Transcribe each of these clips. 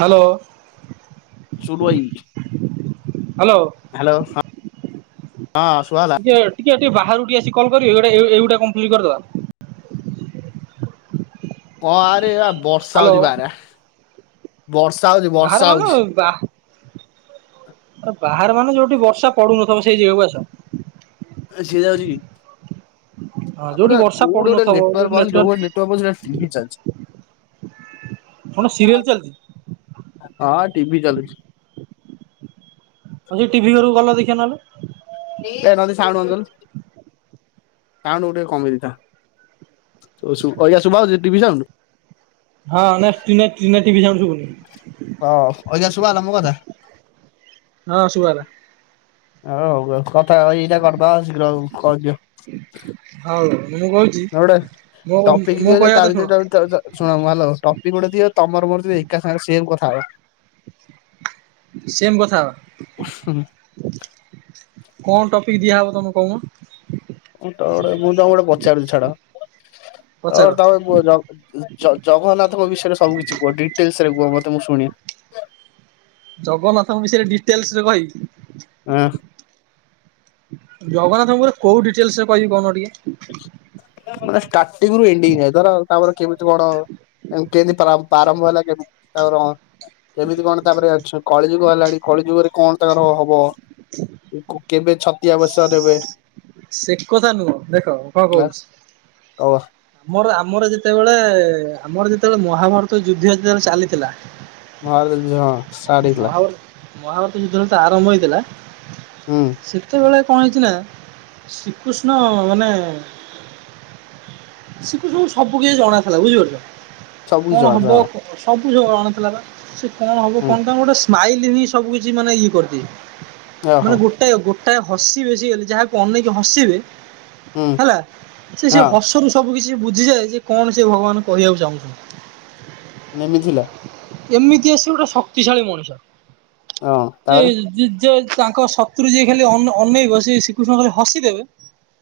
Hello. ଶୁଟୁ ଭାଈ hello hello ହଁ। ହଁ ସୁଭାଗଲା। ଟିକେ ଟିକେ ଟିକେ ବାହାରୁ ଟିକେ ଆସି କଲ୍ କରିବେ ଏଇ ଗୋଟେ ଏଇ ଏଇ ଗୁଟେ କମ୍ପ୍ଲିଟ କରିଦବା। ହଁ ଆରେ ଆ ବର୍ଷା ହ୍ୟାଲୋ ହଉଛି ବାହାରେ ଆ। ବର୍ଷା ହଉଛି ବାହାର ବର୍ଷା ହଉଛି। ଆ ବାହାର ମାନେ ଯୋଉଠି ବର୍ଷା ପଡୁନଥିବ ସେଇ ଜାଗାକୁ ଆସ। ସେ ଯାଉଛି କି? ହଁ ଯୋଉଠି ଆପଣ ବର୍ଷା କୋଉଠି ଗୋଟେ ପଡୁନଥିବ ଯୋଉଠି ନେଟୱାର୍କ ପାଉନି ଯଉ ଘରେ ନେଟୱାର୍କ ପାଉଚି ସେଇଠି ଟିଭି ଚାଲିଚି। କଣ ସିରିୟଲ ଚାଲିଛି। ହଁ ଟିଭିି ଚାଲୁଛି। ହ ସେ ଟିଭି ଘରକୁ ଗଲ ଦେଖିବା ନହେଲେ। ଏ ନନ୍ଦି ସାଉଣ୍ଡ ବନ୍ଦ କଲୁ। ସାଉଣ୍ଡ କୁ ଟିକେ କମି ଦେଇଥା ଶୁ ଶୁ ଅଇକା ଶୁଭା ଯାଉଛି ଟିଭି ସାଉଣ୍ଡ। ହଁ ନା ଟି ନା ଟି ନା ଟି ଭି ସାଉଣ୍ଡ। ଶୁଭୁନି ହ ଅଇକା ଶୁଭା ହେଲା ମୋ କଥା। ହଁ ଶୁଭା ହେଲା। ହଉ ହଉ କଥା ଏଇଟା କରିଦବା ଶୀଘ୍ର କରିଦିଅ। ହଉ ମୁଁ କହୁଛି ଏଉଡ ମୋ ଟପିକ୍ ମୋ ଦିଅ ଯେ କହିବା କଥା ଶୁଣ ତାଭିତରେ ତ ତ ତ ଶୁଣ ହାଲୋ ଟପିକ ଗୋଟେ ଦିଅ ତମର ମୋର ଯେ ଏକା ସାଙ୍ଗରେ ସେମ ହଉ ସେମ୍ କଥା ହବା କଣ ଟପିକ୍ ଦିଆହବ ତମେ କହୁନ। ମୁଁ ତ ଗୋଟେ ମୁଁ ତମକୁ ଗୋଟେ ପଚାରୁଛି ଛାଡ। ଆ ପଚାର ତମେ କୁହ ଜ ଜଗ ଜଗନ୍ନାଥଙ୍କ ବିଷୟରେ ସବୁ କିିଛି କୁହ ଡିଟେଲସ ରେ କୁହ ମ ତ ମୁଁ ଶୁଣି- ଜଗନ୍ନାଥଙ୍କ ବିଷୟରେ ଡିଟେଲସ ରେ ହଁ କହିବି। ଜଗନା ଥଙ୍କର କୋଉ ଡିଟେଲସରେ କହିବି କହୁନ ଟିକେ। ମାନେ ଷ୍ଟାର୍ଟିଙ୍ଗ ରୁ ଏଣ୍ଡିଙ୍ଗ ଯ ଧର ତାପର କେମିତି କଣ କେମିତି ପ୍ରା ପ୍ରାରମ୍ଭ ହେଲା କେମିତି ତାପରେ କେମିତି କଣ ତାପରେ ଅ କଳିଯୁଗ ହେଲାଣି କଳିଯୁଗରେ କଣ ତାଙ୍କର ହବ କେବେ ଛ ତିଆ ବେଶ ଦେବେ ସେ କଥା ନୁହଁ ଦେଖ କଣ କହୁଛି। ଆମର ଆମର ଯେତେବେଳେ ଆମର ଯେତେବେଳେ ମହାଭାରତ ଯୁଦ୍ଧ ଯେତେବେଳେ ଚାଲିଥିଲା ମହାଭାରତ ଯୁଦ୍ଧ ହଁ ଷ୍ଟାର୍ଟ ହେଇଥିଲା ମହାଭା । ମହାଭାରତ ଯୁଦ୍ଧଟା ଯେତବେଳେ ଆରମ୍ଭ ହେଇଥିଲା ହୁଁ। ସେତେବେଳେ କଣ ହେଇଚି ନା ଶ୍ରୀକୃଷ୍ଣ ମାନେ ଶ୍ରୀକୃଷ୍ଣ ଙ୍କୁ ସବୁ କିଛି ଜଣାଥିଲା ବୁଝିପାରୁଛ ସବୁ କିଛି କଣ ହବ ଜଣା ସବୁ ଜଣା ନଥିଲା ବା ସେ କଣ ହେବ ହଁ କଣ ତାଙ୍କ ଗୋଟେ ସ୍ମାଇଲି ହିଁ ସବୁ କିଛି ମାନେ ଇଏ କରିଦିଏ। ମାନେ ଓହୋ ଗୋଟାଏ ଗୋଟାଏ ହସିବେ ସିଏଖାଲି ଯାହାକୁ ଅନେଇକି ହସିବେ ହୁଁ ହେଲା ସେ ସେ ହଁ ହସରୁ ସବୁ କିଛି ବୁଝିଯାଏ ଯାଏ କଣ ସେ ଭଗବାନ କହିବାକୁ ଚାହୁଁଚ୍ନ୍ତି। ମାନେ ଏମିତି ଥିଲା? ଏମିତି ଆସିବ ଗୋଟେ ଶକ୍ତିଶାଳୀ ମଣିଷ। ହଁ ତାପରେ ଜୋ ତାଙ୍କ ଶତ୍ରୁ ଯିଏ ଖାଲି ଅନ ଅନେଇବ ସେ ଶ୍ରୀକୃଷ୍ଣ ଖାଲି ହସିଦେବେ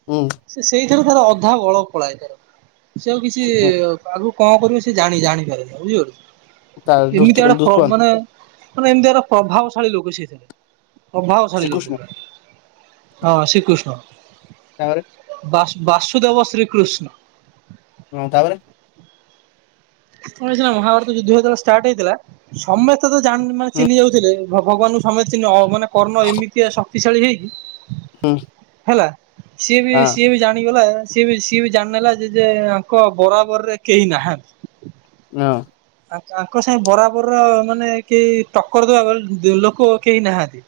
ହୁଁ ସେ ସେଇ ସେଥିରେ ତାର ଅଧା ବଳ ପଳାଏ ତାର ସିଏ ଆଉ କିଛି ବା ଙ୍କ କରିବ ସେ ଜାଣି ଜାଣିପାରେନା ବୁଝି ତା [unintelligible] ଦୁଷ୍ଟ ଏମିତିଆ ଦୁଷ୍ମନ୍ତ ଆଡେ [unintelligible] ମାନେ ଏମିତିଆର ପଭାବଶାଳୀ ଲୋକ ସିଏ ଥିଲେ ପଭାବଶାଳୀ ଲୋକ ଶ୍ରୀକୃଷ୍ଣ ପୁରା। ହଁ ଶ୍ରୀକୃଷ୍ଣ। ତାପରେ ବାସ ବାସୁଦେବ ଶ୍ରୀକୃଷ୍ଣ। ହଁ ତାପରେ କଣ ହେଇଥିଲା ମହାଭାରତ ଯୁଦ୍ଧ ଯେତେବେଳେ ଷ୍ଟାର୍ଟ ହେଇଥିଲା ସମେତେ ତ ଜାଣି ମାନେ ହୁଁ ଚିହ୍ନି ଯାଉଥିଲେ ଭଗ ଭଗବାନଙ୍କୁ ସମେତେ ଚିହ୍ନି ଅ ମାନେ କର୍ଣ୍ଣ ଏମିତିଆ ଶକ୍ତିଶାଳୀ ହେଇକି ଉ। ହେଲା ସିଏ ବି ସିଏ ବି ଜାଣିଗଲା ସିଏ ବି ସିଏ ବି ଜାଣିନେଲା ଯେ ଯେ ତାଙ୍କ ବରାବରରେ କେହି ନାହାନ୍ତି। ନାଓ। ତାଙ୍କ ସାଙ୍ଗେ ବରାବରର ମାନେ କେହି ଟକ୍କର ଦବା ଦ ଲୋକ କେହି ନାହାନ୍ତି।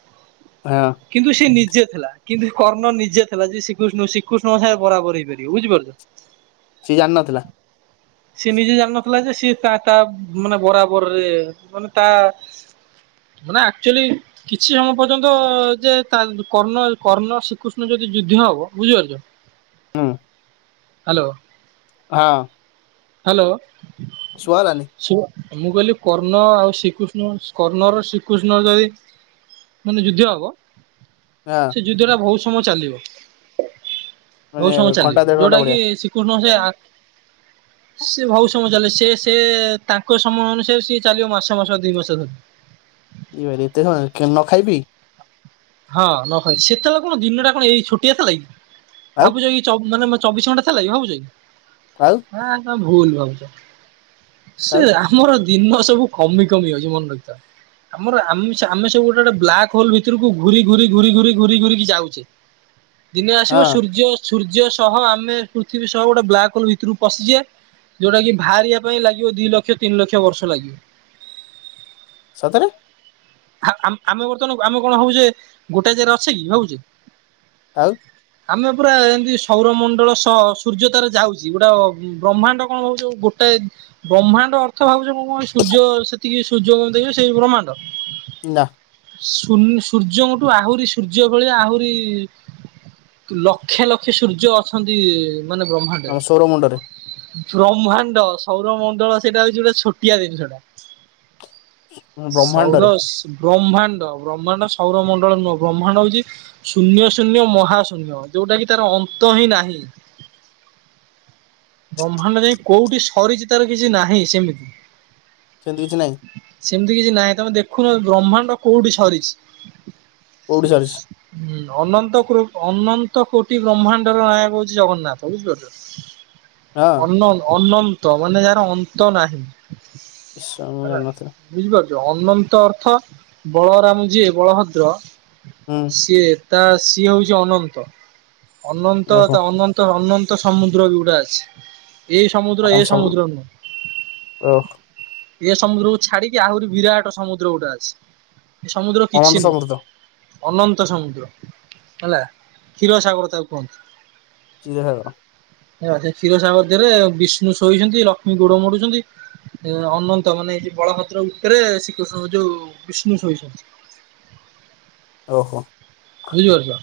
ହଁ କିନ୍ତୁ ସେ ନିଜେ ଥିଲା କିନ୍ତୁ କର୍ଣ୍ଣ ନିଜେ ଥିଲା ଯେ ଶ୍ରୀକୃଷ୍ଣ ଶ୍ରୀକୃଷ୍ଣଙ୍କ ସାଙ୍ଗରେ ବରାବର ହେଇପାରିବ ବୁଝିପାରୁଚ। ସିଏ ଜାନନଥିଲା ସେ ନିଜେ ଜାଣିନଥିଲା ଯେ ସିଏ ତା ମାନେ ବରାବରରେ ମାନେ ତା ମାନେ ଆକ୍ଚୁଆଲି କିଛି ସମୟ ପର୍ଯ୍ୟନ୍ତ ଯେ ତା କର୍ଣ୍ଣ କର୍ଣ୍ଣ ଶ୍ରୀକୃଷ୍ଣ ଯଦି ଯୁଦ୍ଧ ହବ ବୁଝିପାରୁଚ। ଉଁ। ହାଲୋ। ହଁ। ହାଲୋ। ଶୁଆ ରାନୀ ମୁଁ କହିଲି କର୍ଣ୍ଣ ଆଉ ଶ୍ରୀକୃଷ୍ଣ କର୍ଣ୍ଣର ଶ୍ରୀକୃଷ୍ଣ ଯଦି ମାନେ ଯୁଦ୍ଧ ହବ ହଁ ସେ ଯୁଦ୍ଧ ଟା ବହୁତ ସମୟ ଚାଲିବ। ବହୁତ ମାନେ ସମୟ ଘଣ୍ଟା ଚାଲିବ ଦେଢ ଘଣ୍ଟା ଯୋଉଟା ଭଳିଆ କି ଶ୍ରୀକୃଷ୍ଣ ସେ ଆ ସେ ବହୁତ ସମୟ ଚାଲେ ସେ ସେ ତାଙ୍କ ସମୟ ଅନୁସାରେ ସିଏ ଚାଲିବ ମାସ ମାସ ଦି ମାସ ଧରି। [unintelligible] ଏ ଭାଇରେ ଏତେ ସମୟ ନ ଖାଇବ ପି ହଁ ନ ଖାଇ ସେତେବେଳେ କଣ ଦିନ ଟା କଣ ଏଇ ଛୋଟିଆ ଥିଲା କି ଆଉ ଭାବୁଚ କି ଚ ମାନେ ମତ ଚବିଶ ଘଣ୍ଟା ଥିଲା କି ଭାବୁଚ କି? ଆଉ ହ ଭୁଲ ଭାବୁଚ ସେ ଆଉ ଆମର ଦୁ ଦିନ ସବୁ କମି କମି ଯାଉଚି ମନ ରଖିଥାଅ ଆମର ଆମିଷ ଆମିଷ ଆମେ ସବୁ ଗୋଟେ ଗୋଟେ ବ୍ଲାକ୍ ହୋଲ ଭିତରକୁ ଘୁରି ଘୁରି ଘୁରି ଘୁରି ଘୁରି ଘୁରିିକି ଯାଉଚି ଦିନେ ଆସିବ ହଁ ସୂର୍ଯ୍ୟ ଅଛ ସୂର୍ଯ୍ୟ ସହ ଆମେ ପୃଥିବୀ ସହ ଗୋଟେ ବ୍ଲାକ୍ ହୋଲ ଭିତରୁକୁ ପଶିଯିଆ। ଯୋଉଟା କି ଭାହାରିବା ପାଇଁ ଲାଗିବ ଦିଲକ୍ଷ ତିନିଲକ୍ଷ ବର୍ଷ ଲାଗିବ। ସତରେ। ହାଆ ଆମ୍ ଆମେ ବର୍ତ୍ତମାନ ଆମେ କଣ ଭାବୁଚେ ଗୋଟେ ଜାଗାରେ ଅଛେ କି ଭଉଚେ। ଆଉ। ଆମେ ପୁରା ଏମତି ସୌରମଣ୍ଡଳ ସହ ସୂର୍ଯ୍ୟ ତାର ଯାଉଛି। ଗୋଟେ ବ୍ରହ୍ମାଣ୍ଡ କଣ ହଉଛ ଗୋଟା [unintelligible] ବ୍ରହ୍ମାଣ୍ଡ ଅର୍ଥ ଭାବୁଚେ ମୁ [unintelligible] ସୂର୍ଯ୍ୟ ସେତିକି ସୂର୍ଯ୍ୟଙ୍କ ଦେଇ ସେଇ ବ୍ରହ୍ମାଣ୍ଡ। ନା। ସୁ ନ୍‌ ସୂର୍ଯ୍ୟଙ୍କଠୁ ଆହୁରି ସୂର୍ଯ୍ୟ ଭଳିଆ ଆହୁରି ଲକ୍ଷ ଲକ୍ଷେ ସୂର୍ଯ୍ୟ ଅଛନ୍ତି। ମାନେ ବ୍ରହ୍ମାଣ୍ଡରେ। ଆମ ସୌର ମୁଣ୍ଡରେ ବ୍ରହ୍ମାଣ୍ଡ ସୌରମଣ୍ଡଳ ସେଇଟା ହଉଚି ଗୋଟେ ଛୋଟିଆ ଜିନିଷଟା। ସୌର ବ୍ରହ୍ମାଣ୍ଡରେ। ବ୍ରହ୍ମାଣ୍ଡ ବ୍ରହ୍ମାଣ୍ଡ ସୌରମଣ୍ଡଳ ନୁହଁ ବ୍ରହ୍ମାଣ୍ଡ ହଉଛି ଶୂନ୍ୟ ଶୂନ୍ୟ ମହାଶୂନ୍ୟ। ଯୋଉଟା କିି ତାର ଅନ୍ତ ହିଁ ନାହିଁ। ବ୍ରହ୍ମାଣ୍ଡ ଯାଇ କୋଉଠି ସରିଚି। ତାର କିଛି ନାହିଁ ସେମିତି। ସେମିତି କିଛି ନହିଁ। ସେମିତି କିଛି ନାହିଁ ତମେ ଦେଖୁନ ବ୍ରହ୍ମାଣ୍ଡ କୋଉଠି ସରିଛି। କୋଉଠି ସରିଛି ହୁଁ। ଅନନ୍ତ କ୍ରୋ ଅନନ୍ତ କୋଟି ବ୍ରହ୍ମାଣ୍ଡର ନାୟକ ହଉଚି ଜଗନ୍ନାଥ। ହଁ ବୁଝିପାରୁଚ଼। ଅନ ଅନନ୍ତ ମାନେ ଯାହାର ଅନ୍ତ ନାହିଁ। ଏସବୁ ହେଲା। ଜାଣି ନଥିଲି। ବୁଝିପାରୁଛ ଅନନ୍ତ ଅର୍ଥ ବଳରାମ ଯିଏ ବଳଭଦ୍ର ହୁଁ ସିଏ ତା ସିଏ ହଉଛି ଅନନ୍ତ ଅନନ୍ତ ଓହୋ ଅନନ୍ତ ଅନନ୍ତ ତ ସମୁଦ୍ର ବି ଗୁଡ଼ା ଅଛି। ଏଇ ସମୁଦ୍ର ଓ ଏ ସମୁଦ୍ର ନୁହଁ। ଏ ସମୁଦ୍ରକୁ ଛାଡିକି ଆହୁରି ବିରାଟ ସମୁଦ୍ର ଗୋଟେ ଅଛି। ଏ ସମୁଦ୍ର ଅନନ୍ତ କିଛି ସମୃଦ୍ଧ ନୁହଁ। ଅନନ୍ତ ସମୁଦ୍ର ହେଲା। କ୍ଷୀରସାଗର ତାକୁ କୁହନ୍ତିୁ। କ୍ଷୀର ସାଗର। [unintelligible] କ୍ଷୀରସାଗର ଦେହରେ ବିଷ୍ଣୁ ଶୋଇଛନ୍ତି, ଲକ୍ଷ୍ମୀ ଗୋଡ ମୋଡୁଛନ୍ତି, ଅନନ୍ତ ମାନେ ବଳଭଦ୍ର ଉପରେ ଶ୍ରୀକୃଷ୍ଣ ଯୋଉ ବିଷ୍ଣୁ ଶୋଇଛନ୍ତି। ଓହୋ। ବୁଝିପାରୁଛ।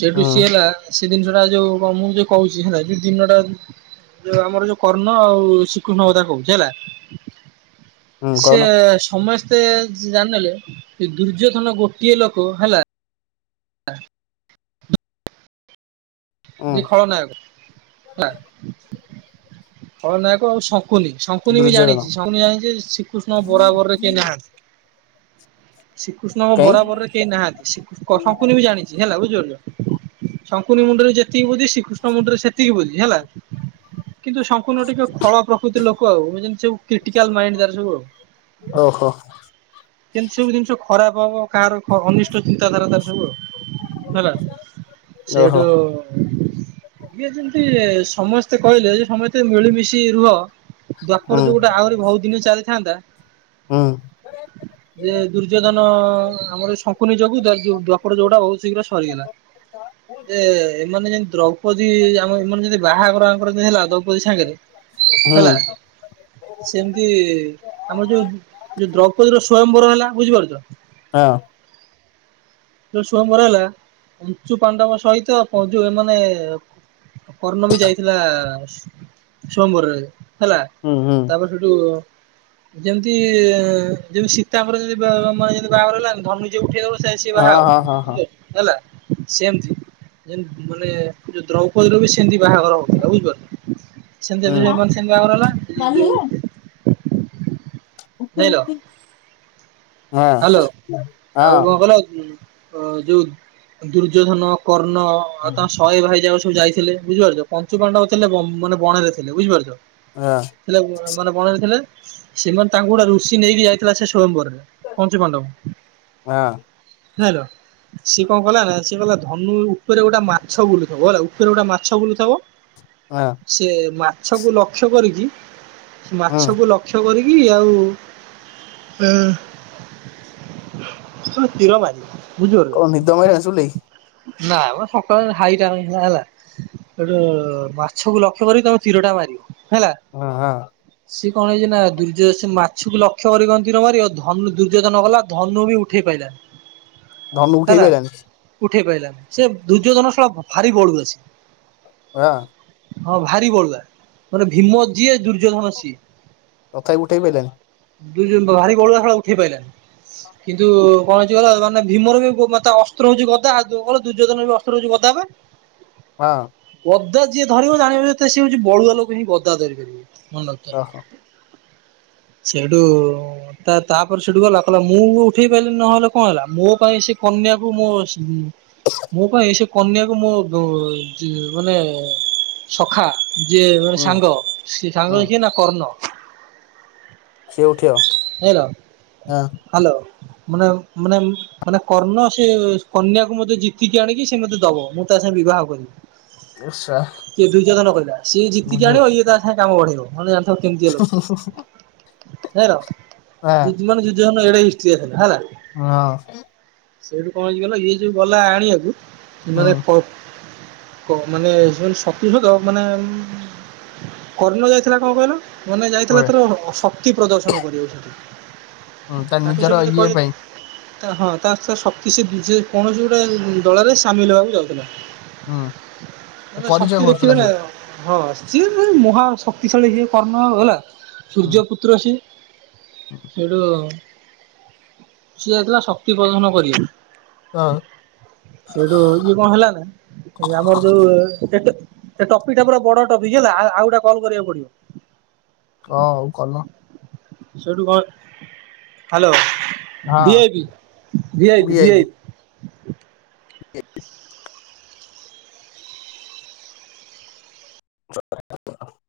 ସେଠୁ ସିଏ ହୁଁ ହେଲା ସେଇ ଜିନିଷଟା ଯୋଉ ମୁଁ ଯଉ କହୁଛି ହେ ଯୋଉ ଦିନଟା। ଯୋଉ ଆମର ଯୋଉ କର୍ଣ୍ଣ ଆଉ ଶ୍ରୀକୃଷ୍ଣ କଥା କହୁଛି ହେଲା। ହୁଁ ସେ କହୁନ ସମସ୍ତ। ମତେ ଜାଣିଲେ ଦୁର୍ଯ୍ୟୋଧନ ଗୋଟିଏ ଲୋକ ହେଲା। ହଁ। ହୁଁ ଖଳନାୟକ ଖଳନାୟକ ଆଉ। ଶଙ୍କୁନି ଶଙ୍କୁନି ବି ଦୁର୍ଯ୍ୟୋଧନ ଜାଣିଛି ଶଙ୍କୁନି ଜାଣିଛି ଶ୍ରୀକୃଷ୍ଣ ବରାବରରେ କେଏ ନାହାନ୍ତି। ଶ୍ରୀକୃଷ୍ଣଙ୍କ କାଇଁ ବରାବରରେ କେହି ନାହାନ୍ତି ଶ୍ରୀ ଶଙ୍କୁକୁନି ବି ଜାଣିଛି ହେଲା ବୁଝିପାରିଲ। ଶଙ୍କୁନି ମୁଣ୍ଡରେ ଯେତିକି ବୁଦ୍ଧି ଶ୍ରୀକୃଷ୍ଣ ମୁଣ୍ଡରେ ସେତିକି ବୁଦ୍ଧି ହେଲା଼। କିନ୍ତୁ ସଂକୁନି ଟିକେ ଫଳ ପ୍ରକୃତିର ଲୋକ ଆଉବୁ କ୍ରିଟିକାଲ ମାଇଣ୍ଡ ତାର ସବୁ ଆଉ। ଓହୋ। ଯେମିତି ସବୁ ଜିନିଷ ଖରାପ ହବ କାହାର ଅନିଷ୍ଟ ଚିନ୍ତାଧାରା ତାର ସବୁ, ହେଲା। ଓହୋ ସେଇଠୁ। ଇଏ ଯେମିତି ସମସ୍ତେ କହିଲେ ଯ ସମସ୍ତେ ମିଳିମିଶି ରୁହ। ହୁଁ ଦ୍ୱାପର ଯୁଗଟା ଆହୁରି ବହୁତ ଦିନ ଚାଲିଥାନ୍ତା। ହୁଁ ଯେ ଦୁର୍ଯ୍ୟୋଧନ ଆମର ଶଙ୍କୁନି ଯୋଗୁ ଦ୍ୱାପର ଯୁଗଟା ବହୁତ ଶୀଘ୍ର ସରିଗଲା। ଯେ ଏମାନେ ଯେମିତି ଦ୍ରୌପଦୀ ଆମ ଏମାନେ ଯେମିତି ବାହାଘରଙ୍କର ଆଙ୍କର ହେଲା ଦ୍ରୌପଦୀ ସାଙ୍ଗରେ। ହଁ। ହେଲା ସେମିତି ଆମର ଯୋଉ ଯୋଉ ଦ୍ରୌପଦୀ ର ସ୍ଵୟଂବର ହେଲା ବୁଝିପାରୁଛ! ହଁ। ଯୋଉ ସୟବର ହେଲା ଉଞ୍ଚୁ ପାଣ୍ଡବ ସହିତ ଯୋଉ ମାନେ ପର୍ଣ୍ଣମୀ ଯାଇଥିଲା ସମ୍ବରରେ ହେଲା ହୁଁ ହୁଁ ତାପରେ ସେଠୁ ଯେମିତି ଯେମିତି ସୀତାଙ୍କର ଯମି ମାନେ ଯି ବାହାଘର ହେଲାନ ଧନୁ ନିଜେ ଉଠେଇଦବ ହଁ ହଁ ହଁ ହଁ ବୁ ହେଲା। ସେମତି ମାନେ ଯୋଉ ଦ୍ରୌପଦ ର ବି ସେମତି ବାହାର ହବ ହୁଁ। ବୁଝିପାରୁିଲ ସେମ ବାହାଘର ହେଲା ଡାଲି ହେଇଗଲାଣି? ଯୋଉ ଯାଇଁଲ [unintelligible] ହ୍ୟାଲୋ ହଁ ଆଉ ବଲ? ଯୋଉ ଦୁର୍ଯ୍ୟୋଧନ କର୍ଣ୍ଣ ଆଉ ତାଙ୍କ ଶହେ ଭାଇଯା ଯାଇଥିଲେ ବୁଝିପାରୁଛ କଞ୍ଚୁ ପାଣ୍ଡବ ଥିଲେ ମାନେ ବଣ ରେ ଥିଲେ ବୁଝିପାରୁଛ। ମାନେ ମଣଥିଲେ ସେମାନେ ତାଙ୍କୁ ଗୋଟେ ରୁଷି ନେଇକି ଯାଇଥିଲା ସେ ସୟମ୍ବରରେ ପଞ୍ଚି ପାଣ୍ଡଵ ହଁ ଜାଲ। ସିଏ କଣ କଲା ନା ସେ ଧନୁ ଉପରେ ଗୋଟେ ମାଛ ବୁଲୁଥିବ ହେଲା ଉପରେ ଗୋଟେ ମାଛ ବୁଲୁଥିବ ହଁ ସେ ମାଛକୁ ଲକ୍ଷ୍ୟ କରିକି ହଁ ମାଛକୁ ଲକ୍ଷ୍ୟ କରିକି ଆଉ ଅ ହ ତିର ମଜିିବ କଣ ନିଦ ମିଳିଲା ନାହିଁ? ନା ଆମ ସକାଳ ହାଇଟା ହେ ହେଲା! ଗଟେ ମାଛକୁ ଲକ୍ଷ୍ୟ କରିକି ତମେ ତୀରଟା ମାରିବ। ହେଲା। ହଁ ହଁ। ସିଏ କଣ ହେଇଛି ନା ଦୂର୍ଯ୍ୟ ସେ ମାଛକୁ ଲକ୍ଷ୍ୟ କରିିନ୍ତି ନ ମାରି ଅଧ ଧନୁ ଦୁର୍ଯ୍ୟୋଧନ କଲା ଧନୁ ବି ଉଠେଇ ପଲାନ ଧନୁ ଉଠେଇ ପଡେଇଲା ଉଠେଇ କହିଲାନି ସେ ଦୁର୍ଯ୍ୟୋଜନ ସଳ ଭାରି ବଢୁଅସି ହଁ। ହଁ ଭାରି ପଡା ମାନେ ଭୀମ ଯିଏ, ଦୁର୍ଯ୍ୟୋଧନ ସିଏ। ତଥାପି ଉଠେଇ ପାରିଲନି? ଦୁ [unintelligible] ଭାରି ବଳୁଆ ଶଳା ଉଠେଇ ପ ପାଇଲାନହିଁ କିନ୍ତୁ କଣ ହେଛି ଗ ମାନେ ଭୀମର ବି ମତେ ଅସ୍ତ୍ର ହଉଛି ଗଦା କ ଦୁର୍ଯୋଧନ ବି ଅସ୍ତ୍ର ହଉଛି ଦବା ହଁ। ଗଦା ଯିଏ ଧରିବ ଜାଣିବ ଯେ ସିଏ ହଉଛି ବଳୁଆ ଲୋକ ହିଁ ଗଦା ଧରି ପାରିବ ମନେ ରଖିଥା ଓହୋ ସେଇଠୁ ତା ତାପରେ ସେଠୁ ଗଲା କହିଲା, ମୁଁ ଉଠେଇ ପାରିଲି ନହେଲେ କଣ ହେଲା ମୋ ପାଇଁ ସେ କନ୍ୟାକୁ ମୋ ମୋ ପାଇଁ ସେ କନ୍ୟାକୁ ମୋ ମାନେ ସଖା ଯିଏ ମାନେ ହୁଁ ସାଙ୍ଗ ସେ ହୁଁ ସାଙ୍ଗ ଯିଏ ନା କର୍ଣ୍ଣ ସିଏ ଉଠିବ! ହଁ ହାଲୋ! ମାନେ ମାନେ ମାନେ କର୍ଣ୍ଣ ସେ କନ୍ୟାକୁ ମତେ ଜିତିକି ଆଣିକି ସେ ମତେ ଦବ ମୁଁ ତା ବିବାହ କରିବ ଉଷା କିଏ ଦୁର୍ଜଧନ କହିଲା ସିଏ ଜିତିକି, ବୁଝ। ଆଣିବ ଇଏ ତା ସାଙ୍ଗେ କାମ ବଢେଇବ ନହେଲେ ଜ [inaudible] ହେଇ ର ହଁ ଯି ମାନେ ଦୁର୍ଜଧନ ଏଡେ ହିଷ୍ଟ୍ରିଆ ଥେଲା ହେଲା ହଁ ସେଇଠୁ କଣ ହେଇଛି କହିଲ, କ ଗଲ ଇଏ ଯୋଉ ଗଲା ଆଣିବାକୁ ନେ ହୁଁ କ ମାନେ ଶକ୍ତିଭେଦ ମାନେ କର୍ଣ ଯାଇଥିଲା କଣ କହିଲ ମାନେ ଯାଇଥିଲା କୁଆଡେ ତାର ଶକ୍ତି ପ୍ରଦର୍ଶନ କରିବାକୁ। ହୁଁ ତା ତାକୁ ନିଜର ସମତେ ଇଏ କହି ପାଇଁ ତା ହଁ ତା ସେ ଶକ୍ତି ସେ ସେ କୌଣସି ଗୋଟେ ଦଳରେ ସାମିଲ ହେବାକୁ ଯାଉଥିଲା ହୁଁ । ମାନେ ପରିଚୟ ଶକ୍ତି ଦେଖିବେ ଖୋଜୁଥିଲା ସେ। ନା, ହଁ। ସିଏ ଭାଇ ମହାଶକ୍ତିଶାଳୀ ଇଏ କର୍ଣ୍ଣ ଆଉ ହେଲା ହୁଁ ସୂର୍ଯ୍ୟପୁତ୍ର ସିଏ। ସେଇଠୁ ସିଏ ଯାଇଥିଲା ଶକ୍ତିପ୍ରଦର୍ଶନ ହଁ କରିବାକୁ। ସେଇଠୁ ଇଏ କଣ ହେଲା ନା ଏ ଆମର ଯୋଉ ସେ ଟପିକଟା ପୁର ବଡ ଟପିକ ହେଲା ଆଉ ଗୋଟା କଲ୍ କରିବାକୁ ପଡିବ। ହଁ ହଉ କଲ। ସେଇଠୁ କଣ ହାଲୋ। ହଁ ଭିଆଇପି, ଭିଆଇପି, ଭିଆଇପି। [unintelligible]